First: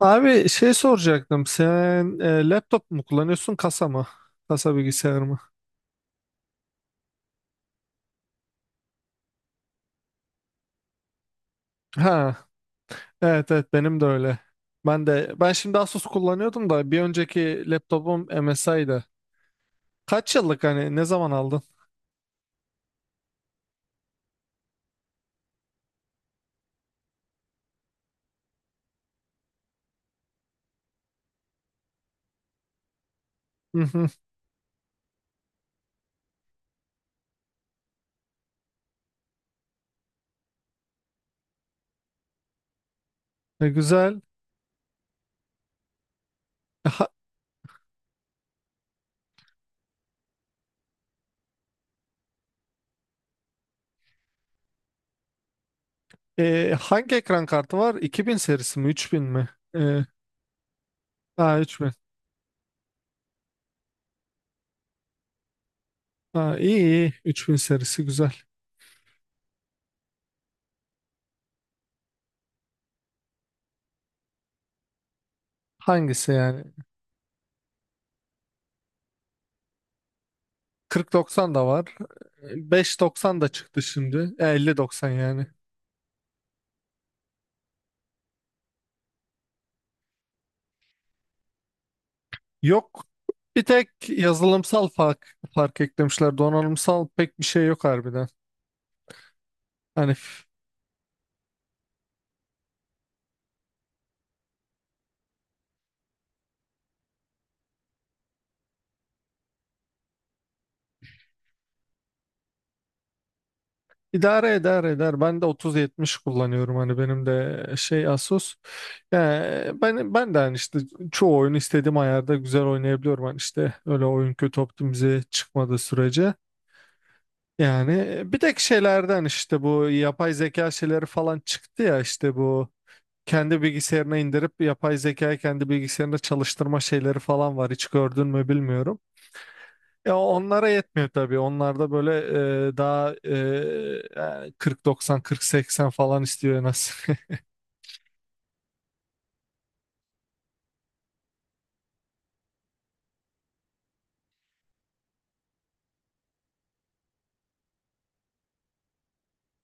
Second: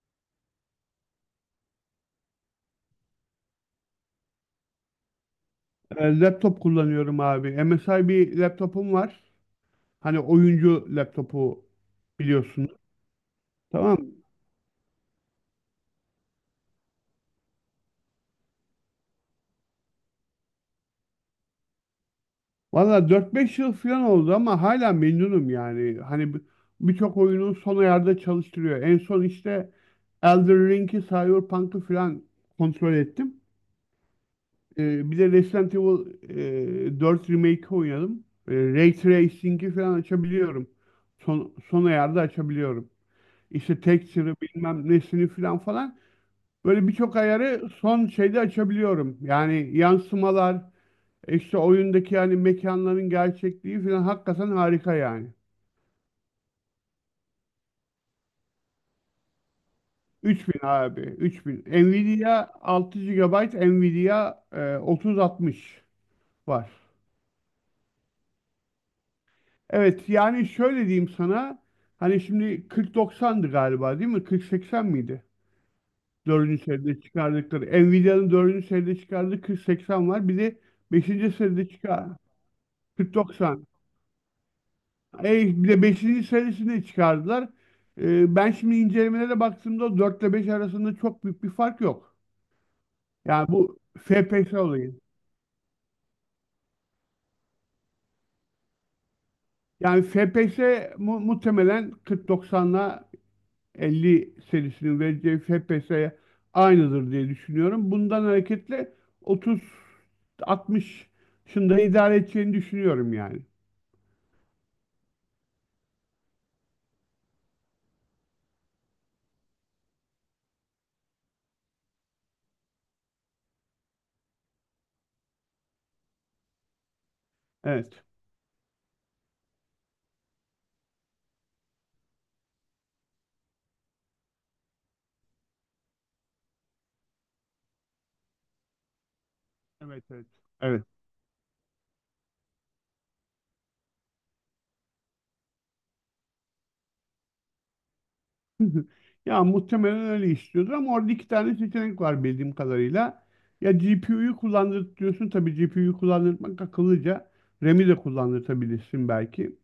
Abi şey soracaktım. Sen laptop mu kullanıyorsun kasa mı? Kasa bilgisayar mı? Laptop kullanıyorum abi. MSI bir laptopum var. Hani oyuncu laptopu Ha, biliyorsun. evet evet benim de Tamam. öyle. Ben de ben şimdi Asus kullanıyordum da bir önceki laptopum MSI'dı. Kaç yıllık hani ne zaman aldın? Valla 4-5 yıl falan oldu ama hala memnunum yani. Hani birçok oyunu son ayarda çalıştırıyor. En son işte Elden Ring'i, Cyberpunk'ı falan kontrol ettim. Hı hı. Bir de Resident Evil 4 Remake'i oynadım. Ray Tracing'i falan açabiliyorum. Son ayarda açabiliyorum. İşte Güzel. texture'ı bilmem nesini falan falan. Böyle E, Ha- birçok ayarı son şeyde açabiliyorum. Yani yansımalar, işte oyundaki yani mekanların gerçekliği falan hakikaten harika yani. hangi ekran kartı var? 2000 serisi mi? 3000 mi? E, 3000 abi, ha, 3000. 3000. Nvidia 6 gigabayt, Nvidia 3060 Ha, var. iyi iyi. 3000 serisi güzel. Evet yani şöyle diyeyim sana. Hani şimdi 4090'dı galiba değil mi? 4080 miydi? Hangisi yani? Dördüncü seride çıkardıkları. Nvidia'nın dördüncü seride çıkardığı 4080 var. Bir de Kırk beşinci doksan da seride var. çıkar. Beş doksan da 4090. çıktı şimdi. Elli doksan yani. Bir de beşinci serisini çıkardılar. Ben şimdi incelemelere baktığımda 4 ile 5 arasında çok büyük bir fark yok. Yok. Yani Bir bu tek FPS yazılımsal olayı. fark eklemişler. Donanımsal pek bir şey yok harbiden. Yani Hani f- FPS muhtemelen 4090'la 50 serisinin vereceği FPS'ye aynıdır diye düşünüyorum. Bundan hareketle 3060'ında idare edeceğini düşünüyorum yani. idare eder eder. Ben de 3070 kullanıyorum. Hani benim de şey Asus. Yani ben de hani işte çoğu oyunu istediğim ayarda güzel oynayabiliyorum. Hani işte öyle oyun kötü optimize çıkmadığı sürece. Evet. Yani bir tek şeylerden işte bu yapay zeka şeyleri falan çıktı ya işte bu kendi bilgisayarına indirip yapay zekayı kendi bilgisayarında çalıştırma şeyleri falan var. Hiç gördün mü bilmiyorum. Evet, Ya evet. onlara Evet. yetmiyor tabii. Onlarda böyle daha yani 40-90, 40 falan istiyor en az. Ya muhtemelen öyle istiyordur ama orada iki tane seçenek var bildiğim kadarıyla. Ya GPU'yu kullandırıyorsun, tabii GPU'yu kullandırmak akıllıca. RAM'i de kullandırtabilirsin belki.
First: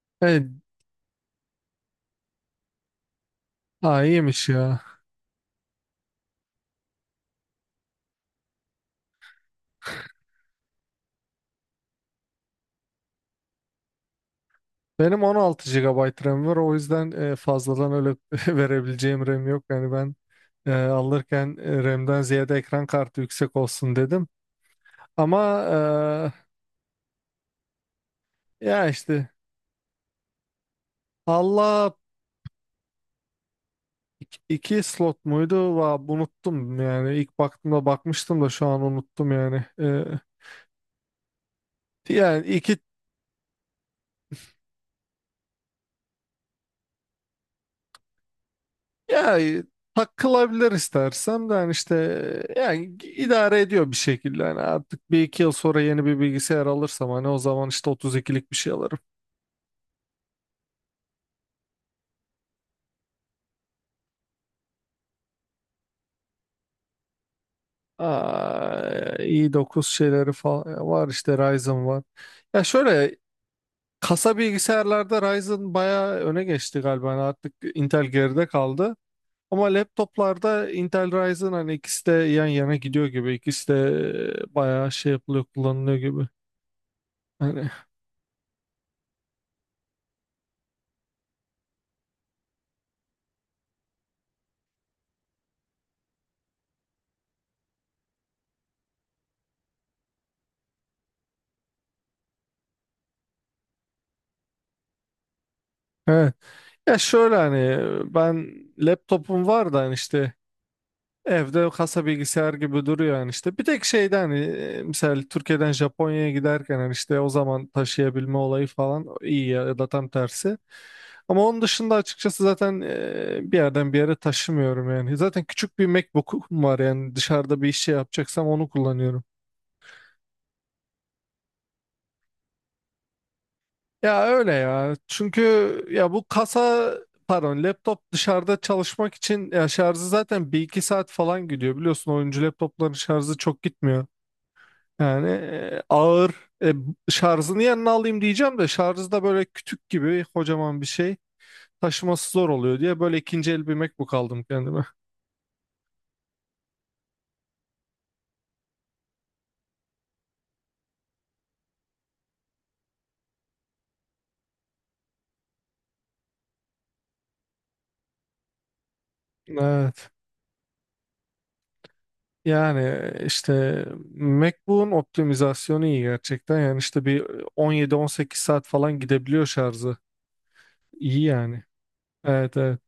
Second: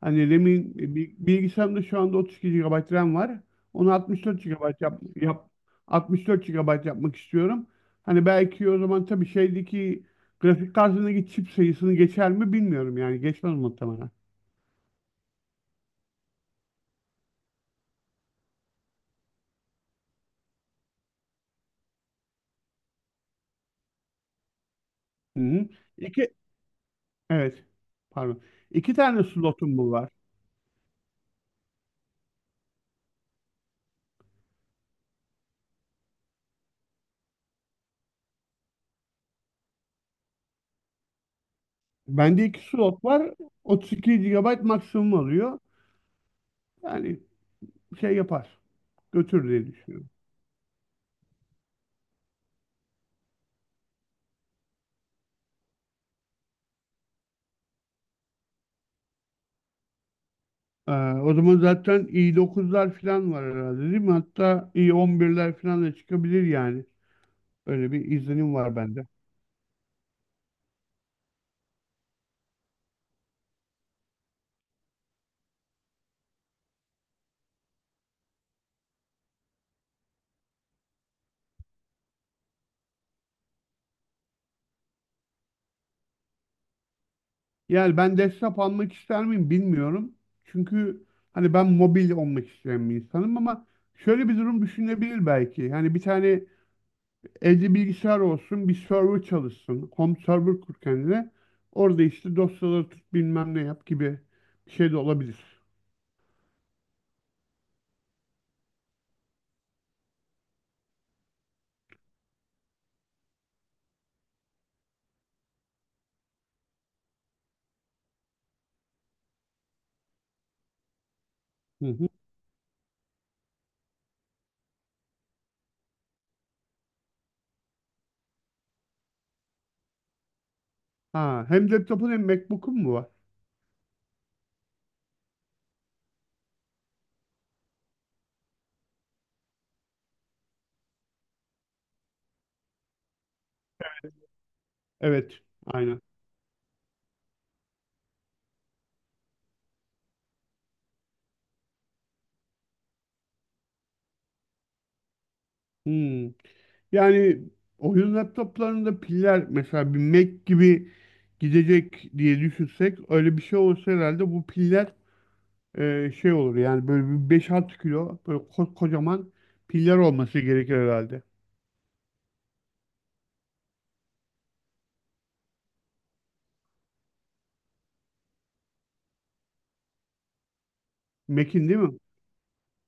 Hani Evet, RAM'in bilgisayarımda şu anda 32 gigabayt RAM var. Onu ha, 64 iyiymiş ya. gigabayt yap 64 GB yapmak istiyorum. Hani belki o zaman tabii şeydeki grafik kartındaki çip sayısını geçer mi bilmiyorum, yani geçmez muhtemelen. Benim 16 gigabayt RAM var. O yüzden fazladan öyle verebileceğim RAM yok. Yani ben alırken RAM'den ziyade ekran kartı yüksek olsun dedim. Ama Hı hı. İki, evet, pardon. Ya İki tane işte slotum bu var. Allah. İki slot muydu? Unuttum yani. İlk baktığımda bakmıştım da şu an unuttum yani. Ee, Bende yani iki iki slot var. 32 gigabayt maksimum alıyor. Yani şey yapar. ya Götür diye düşünüyorum. takılabilir istersem de yani işte. Yani idare ediyor bir şekilde. Yani artık 1-2 yıl sonra yeni bir bilgisayar alırsam hani o zaman işte 32'lik bir şey alırım. Ee, O zaman zaten i9'lar falan var herhalde değil mi? Hatta i11'ler falan da çıkabilir yani. Öyle bir izlenim var bende. Aa, i9 şeyleri falan var işte Ryzen var. Ya şöyle kasa bilgisayarlarda Ryzen bayağı öne geçti galiba. Yani artık Intel geride kaldı. Ama laptoplarda Intel Ryzen hani ikisi de yan yana gidiyor gibi. İkisi de bayağı şey yapılıyor, kullanılıyor gibi. Hani Yani ben desktop almak ister miyim bilmiyorum. Çünkü hani ben mobil olmak isteyen bir insanım ama şöyle bir durum düşünebilir belki. Hani bir tane. Evde bilgisayar olsun, bir server çalışsın. Home server kur kendine. Orada işte dosyaları tut bilmem ne yap gibi bir şey de olabilir. evet. Ya şöyle hani ben laptopum var da hani işte evde kasa bilgisayar gibi duruyor yani işte. Bir tek şeyde hani mesela Türkiye'den Japonya'ya giderken hani işte o zaman taşıyabilme olayı falan iyi ya, ya da tam tersi. Ama onun Hı dışında hı. açıkçası zaten bir yerden bir yere taşımıyorum yani. Zaten küçük bir MacBook'um var yani dışarıda bir iş şey yapacaksam onu kullanıyorum. Ha, hem laptopun hem MacBook'un mu var? Ya öyle ya. Çünkü ya bu kasa pardon laptop dışarıda çalışmak için ya şarjı zaten 1-2 saat falan gidiyor. Biliyorsun oyuncu laptopların şarjı çok gitmiyor. Yani Evet, aynen. ağır e, şarjını yanına alayım diyeceğim de şarjı da böyle kütük gibi kocaman bir şey taşıması zor oluyor diye böyle ikinci el bir MacBook aldım kendime. Hmm. Yani oyun laptoplarında piller mesela bir Mac gibi gidecek diye düşünsek, öyle bir şey olsa herhalde bu piller şey olur yani, böyle bir 5-6 kilo böyle kocaman piller Evet. olması gerekir herhalde. Yani işte MacBook'un optimizasyonu iyi gerçekten. Yani işte bir 17-18 saat falan gidebiliyor şarjı. İyi yani. Mac'in değil mi? Evet evet.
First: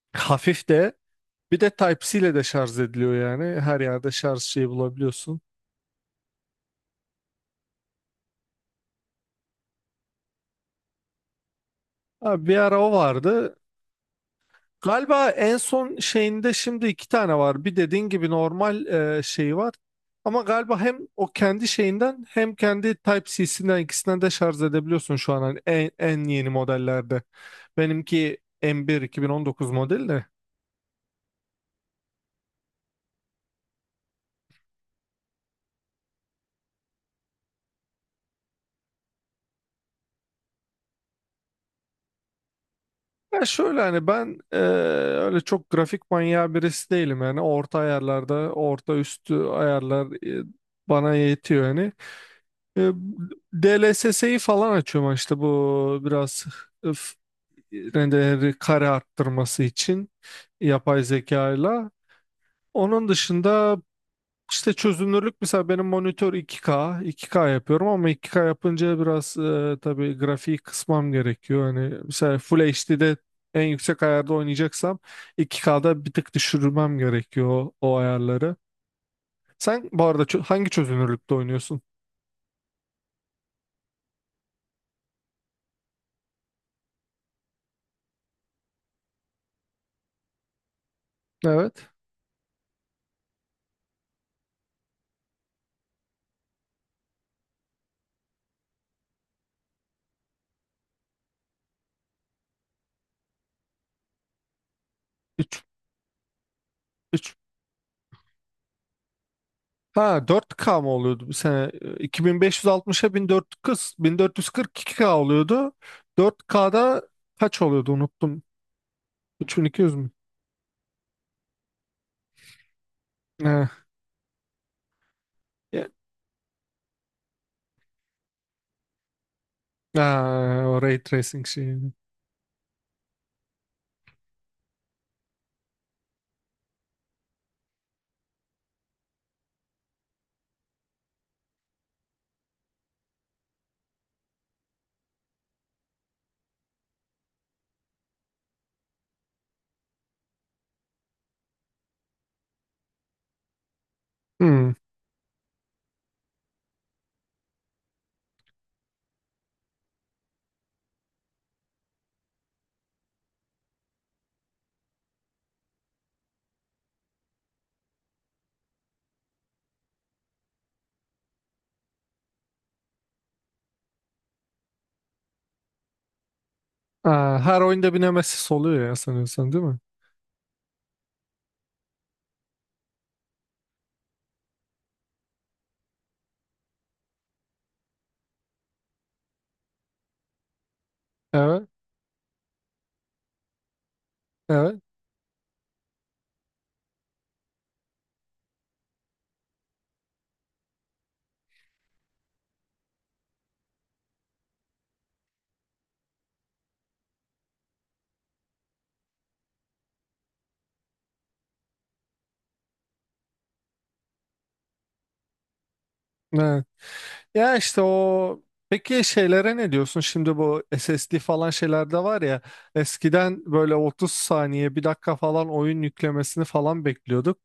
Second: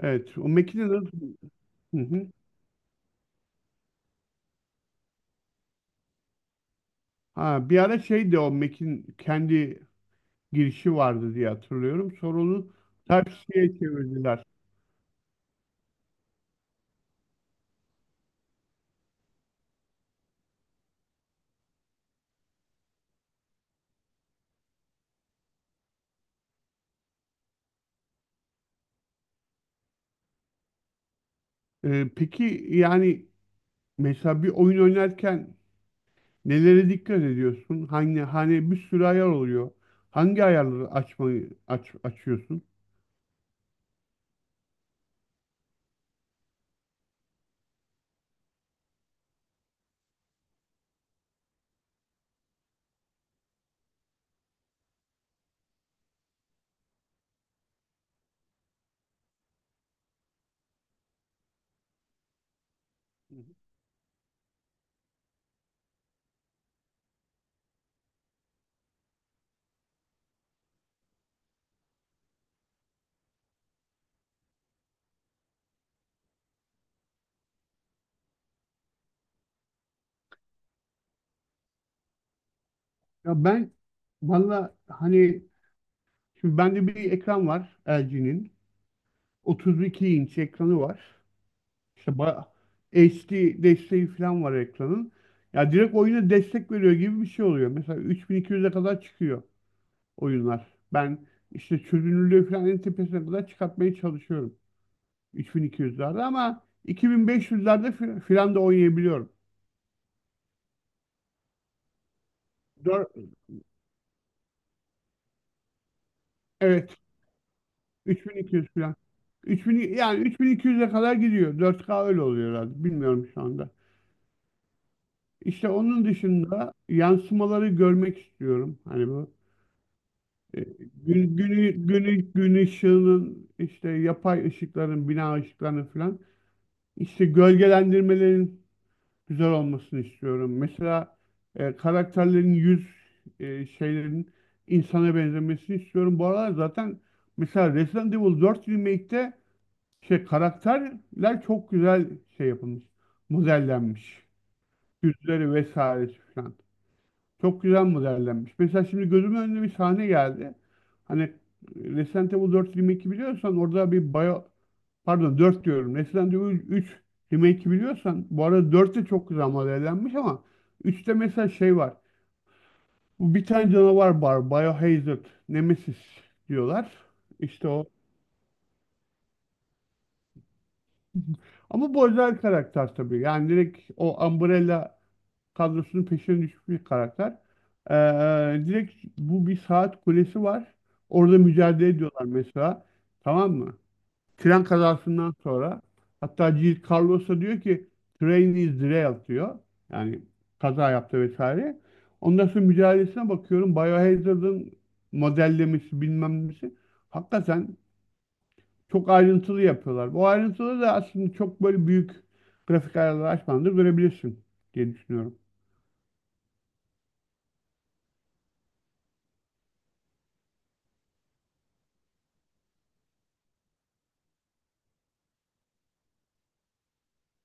Evet. O Hafif Mac'in de de. bir de Hı Type-C hı. ile de şarj ediliyor yani. Her yerde şarj şeyi bulabiliyorsun. Ha, bir ara şeydi o Mac'in kendi girişi vardı diye hatırlıyorum. Sonra Abi bir onu ara o vardı. Type-C'ye çevirdiler. Galiba en son şeyinde şimdi iki tane var. Bir dediğin gibi normal şey var. Ama galiba hem o kendi şeyinden hem kendi Type-C'sinden ikisinden de şarj edebiliyorsun şu an hani en yeni modellerde. Benimki M1 2019 model de. Peki yani mesela bir oyun oynarken nelere dikkat ediyorsun? Hani bir sürü ayar oluyor. Hangi ayarları açmayı açıyorsun? Ya şöyle hani ben öyle çok grafik manyağı birisi değilim yani orta ayarlarda orta üstü ayarlar bana yetiyor yani. E, DLSS'yi falan açıyorum işte bu biraz öf, rendeleri kare arttırması için yapay zekayla. Onun Hı hı. dışında işte çözünürlük mesela benim monitör 2K, 2K yapıyorum ama 2K yapınca biraz tabii grafiği kısmam gerekiyor. Hani mesela Full HD'de en yüksek ayarda oynayacaksam 2K'da bir tık düşürmem gerekiyor o ayarları. Sen bu arada hangi çözünürlükte oynuyorsun? Ya ben, valla, hani. Şimdi bende bir ekran var, LG'nin. 32 inç ekranı var. Evet. İşte HD desteği falan var ekranın. Ya direkt oyuna destek veriyor gibi bir şey oluyor. Mesela 3200'e kadar çıkıyor oyunlar. Ben işte çözünürlüğü falan en tepesine kadar çıkartmaya çalışıyorum. 3 3200'lerde ama 3 2500'lerde filan da oynayabiliyorum. Ha 4K mı oluyordu bir sene? Dör- 2560'a 1440 1442K oluyordu. evet, 4K'da kaç oluyordu unuttum. 3200 filan. 3200 3000, mü? yani 3200'e kadar gidiyor. 4K öyle oluyor herhalde. Bilmiyorum şu He. anda. İşte onun dışında yansımaları görmek istiyorum. Hani bu e, Aa, o ray gün, tracing günü, şeyi. günü, gün ışığının, işte yapay ışıkların, bina ışıklarının falan, işte gölgelendirmelerin güzel olmasını istiyorum. Mesela karakterlerin yüz şeylerin insana benzemesini istiyorum. Bu aralar zaten mesela Resident Evil 4 Remake'te şey karakterler çok güzel şey yapılmış, modellenmiş. Hmm. Yüzleri vesairesi falan. Çok güzel modellenmiş. Mesela şimdi gözümün önüne bir sahne geldi. Hani Resident Evil 4 Remake'i biliyorsan orada Pardon, 4 diyorum. Resident Evil 3 Remake'i biliyorsan, bu arada 4 de çok güzel modellenmiş ama 3'te mesela şey var. Bu bir tane canavar var. Biohazard, Nemesis diyorlar. Aa, her İşte o. oyunda bir Nemesis oluyor ya sanıyorsan değil mi? Ama bu özel karakter tabii. Yani direkt o Umbrella kadrosunun peşine düşmüş bir karakter. Direkt bu bir saat kulesi var. Orada Evet, mücadele ediyorlar mesela. Tamam mı? Tren evet, kazasından sonra, hatta G. Carlos'a diyor ki, "train is derailed" diyor. Yani kaza yaptı vesaire. Ondan sonra mücadelesine bakıyorum. Biohazard'ın modellemesi bilmem nesi. Hakikaten çok ayrıntılı yapıyorlar. Bu ayrıntılı da aslında çok böyle büyük grafik ayarları açmadan da görebilirsin diye düşünüyorum. evet. Ya işte o. Peki şeylere ne diyorsun? Şimdi bu SSD falan şeylerde var ya eskiden böyle 30 saniye bir dakika falan oyun yüklemesini falan bekliyorduk.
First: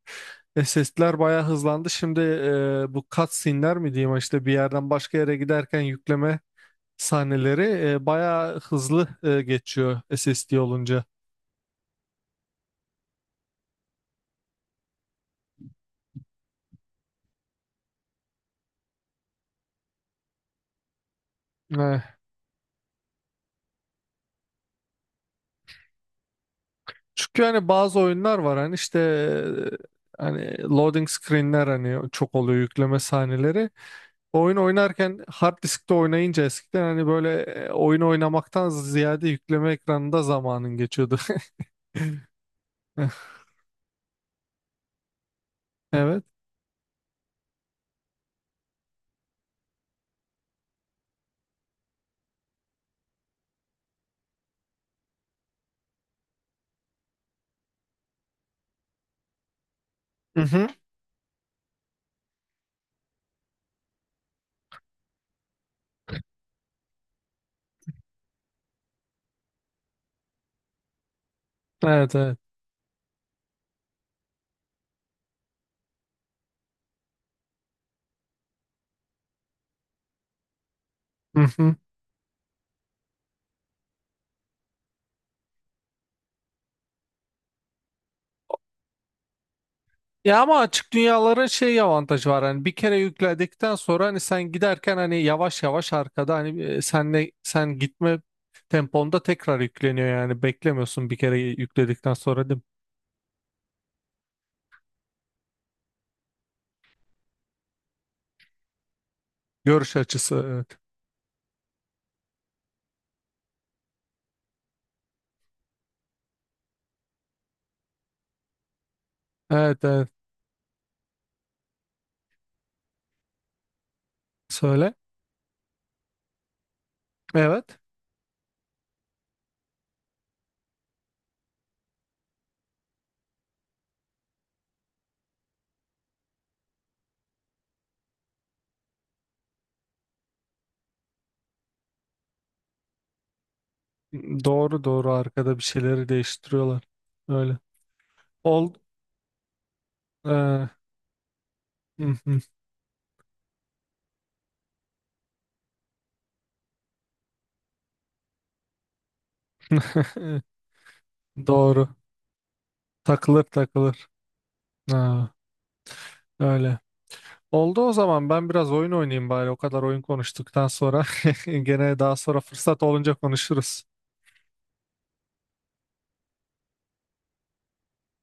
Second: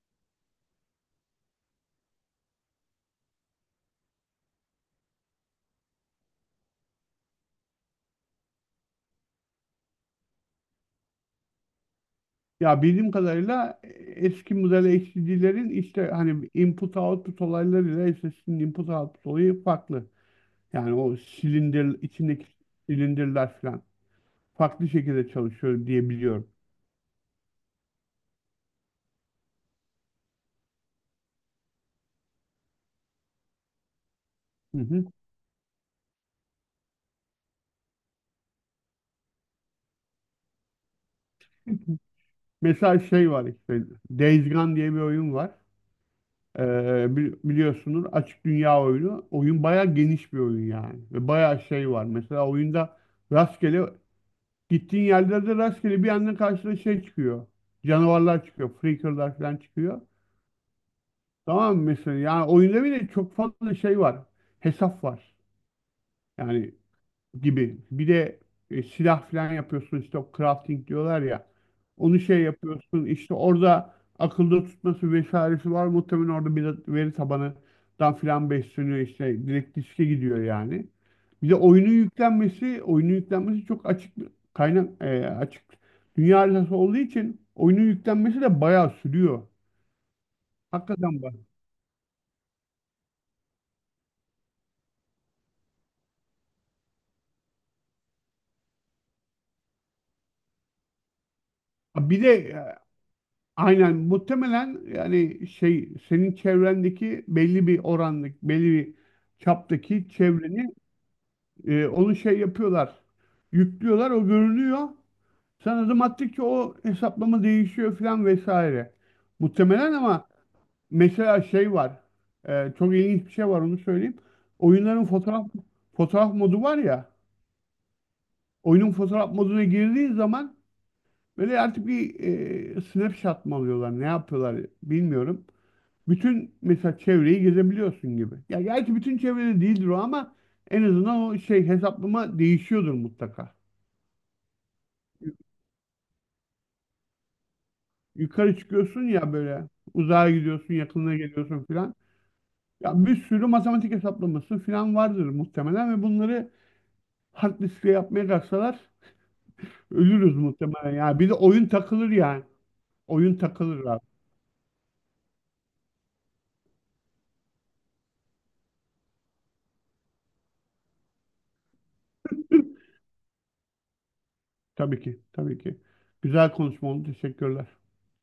SSD'ler bayağı hızlandı. Şimdi bu cutscene'ler mi diyeyim işte bir yerden başka yere giderken yükleme sahneleri bayağı hızlı geçiyor SSD olunca. Ya bildiğim kadarıyla eski model HDD'lerin işte hani input output olaylarıyla SSD'nin input output olayı farklı. Yani o silindir içindeki silindirler falan farklı şekilde çalışıyor diye biliyorum. Çünkü hani bazı oyunlar var hani işte hani loading screenler hani çok oluyor yükleme sahneleri. Oyun Hı hı. oynarken hard diskte oynayınca eskiden hani böyle oyun oynamaktan ziyade yükleme ekranında zamanın geçiyordu. Mesela şey var işte Days Gone diye bir oyun var. Evet. Biliyorsunuz açık dünya oyunu. Oyun bayağı geniş bir oyun yani. Ve bayağı şey var. Mesela oyunda rastgele, gittiğin yerlerde rastgele bir anda karşına şey çıkıyor. Canavarlar çıkıyor. Freaker'lar falan çıkıyor. Mhm. Tamam mı mesela? Yani oyunda bile çok fazla şey var. Hesap var. Yani gibi. Bir de silah falan yapıyorsun, işte o crafting diyorlar ya. Evet Onu evet. şey yapıyorsun, işte orada akılda tutması vesairesi var. Muhtemelen orada bir de veri tabanından filan besleniyor işte. Direkt diske gidiyor yani. Bir de Mhm. oyunun yüklenmesi çok açık bir kaynak, açık dünya haritası olduğu için oyunun yüklenmesi de bayağı sürüyor. Ya ama açık Hakikaten bak. dünyaların şey avantajı var hani bir kere yükledikten sonra hani sen giderken hani yavaş yavaş arkada hani senle sen gitme temponda tekrar yükleniyor yani beklemiyorsun bir kere yükledikten Bir de sonra değil mi? Aynen, muhtemelen yani şey, senin çevrendeki belli bir orandaki belli bir Görüş çaptaki açısı evet. çevreni onu şey yapıyorlar. Yüklüyorlar, o görünüyor. Sen adım attıkça o hesaplama değişiyor falan vesaire. Evet Muhtemelen, evet. ama mesela şey var. Çok ilginç bir şey var, onu söyleyeyim. Söyle. Oyunların fotoğraf modu var ya. Evet. Oyunun fotoğraf moduna girdiğin zaman böyle artık bir snapshot mı alıyorlar, ne yapıyorlar bilmiyorum. Bütün mesela çevreyi gezebiliyorsun gibi. Ya gerçi bütün çevrede değildir o ama en azından o şey, hesaplama değişiyordur mutlaka. Doğru doğru Yu- arkada bir şeyleri değiştiriyorlar. Öyle. Yukarı Ol. çıkıyorsun ya böyle, Ee, uzağa hı gidiyorsun, yakınına geliyorsun filan. hı. Ya bir sürü matematik hesaplaması filan vardır muhtemelen ve bunları hard diskle yapmaya kalksalar ölürüz muhtemelen. Ya bir de oyun Doğru. takılır yani. Oyun Takılır takılır abi. takılır. Ha, öyle. Oldu o zaman ben biraz oyun oynayayım bari. O kadar oyun konuştuktan sonra. Gene daha sonra fırsat olunca konuşuruz. Tabii ki, tabii ki. Güzel konuşma oldu. Teşekkürler.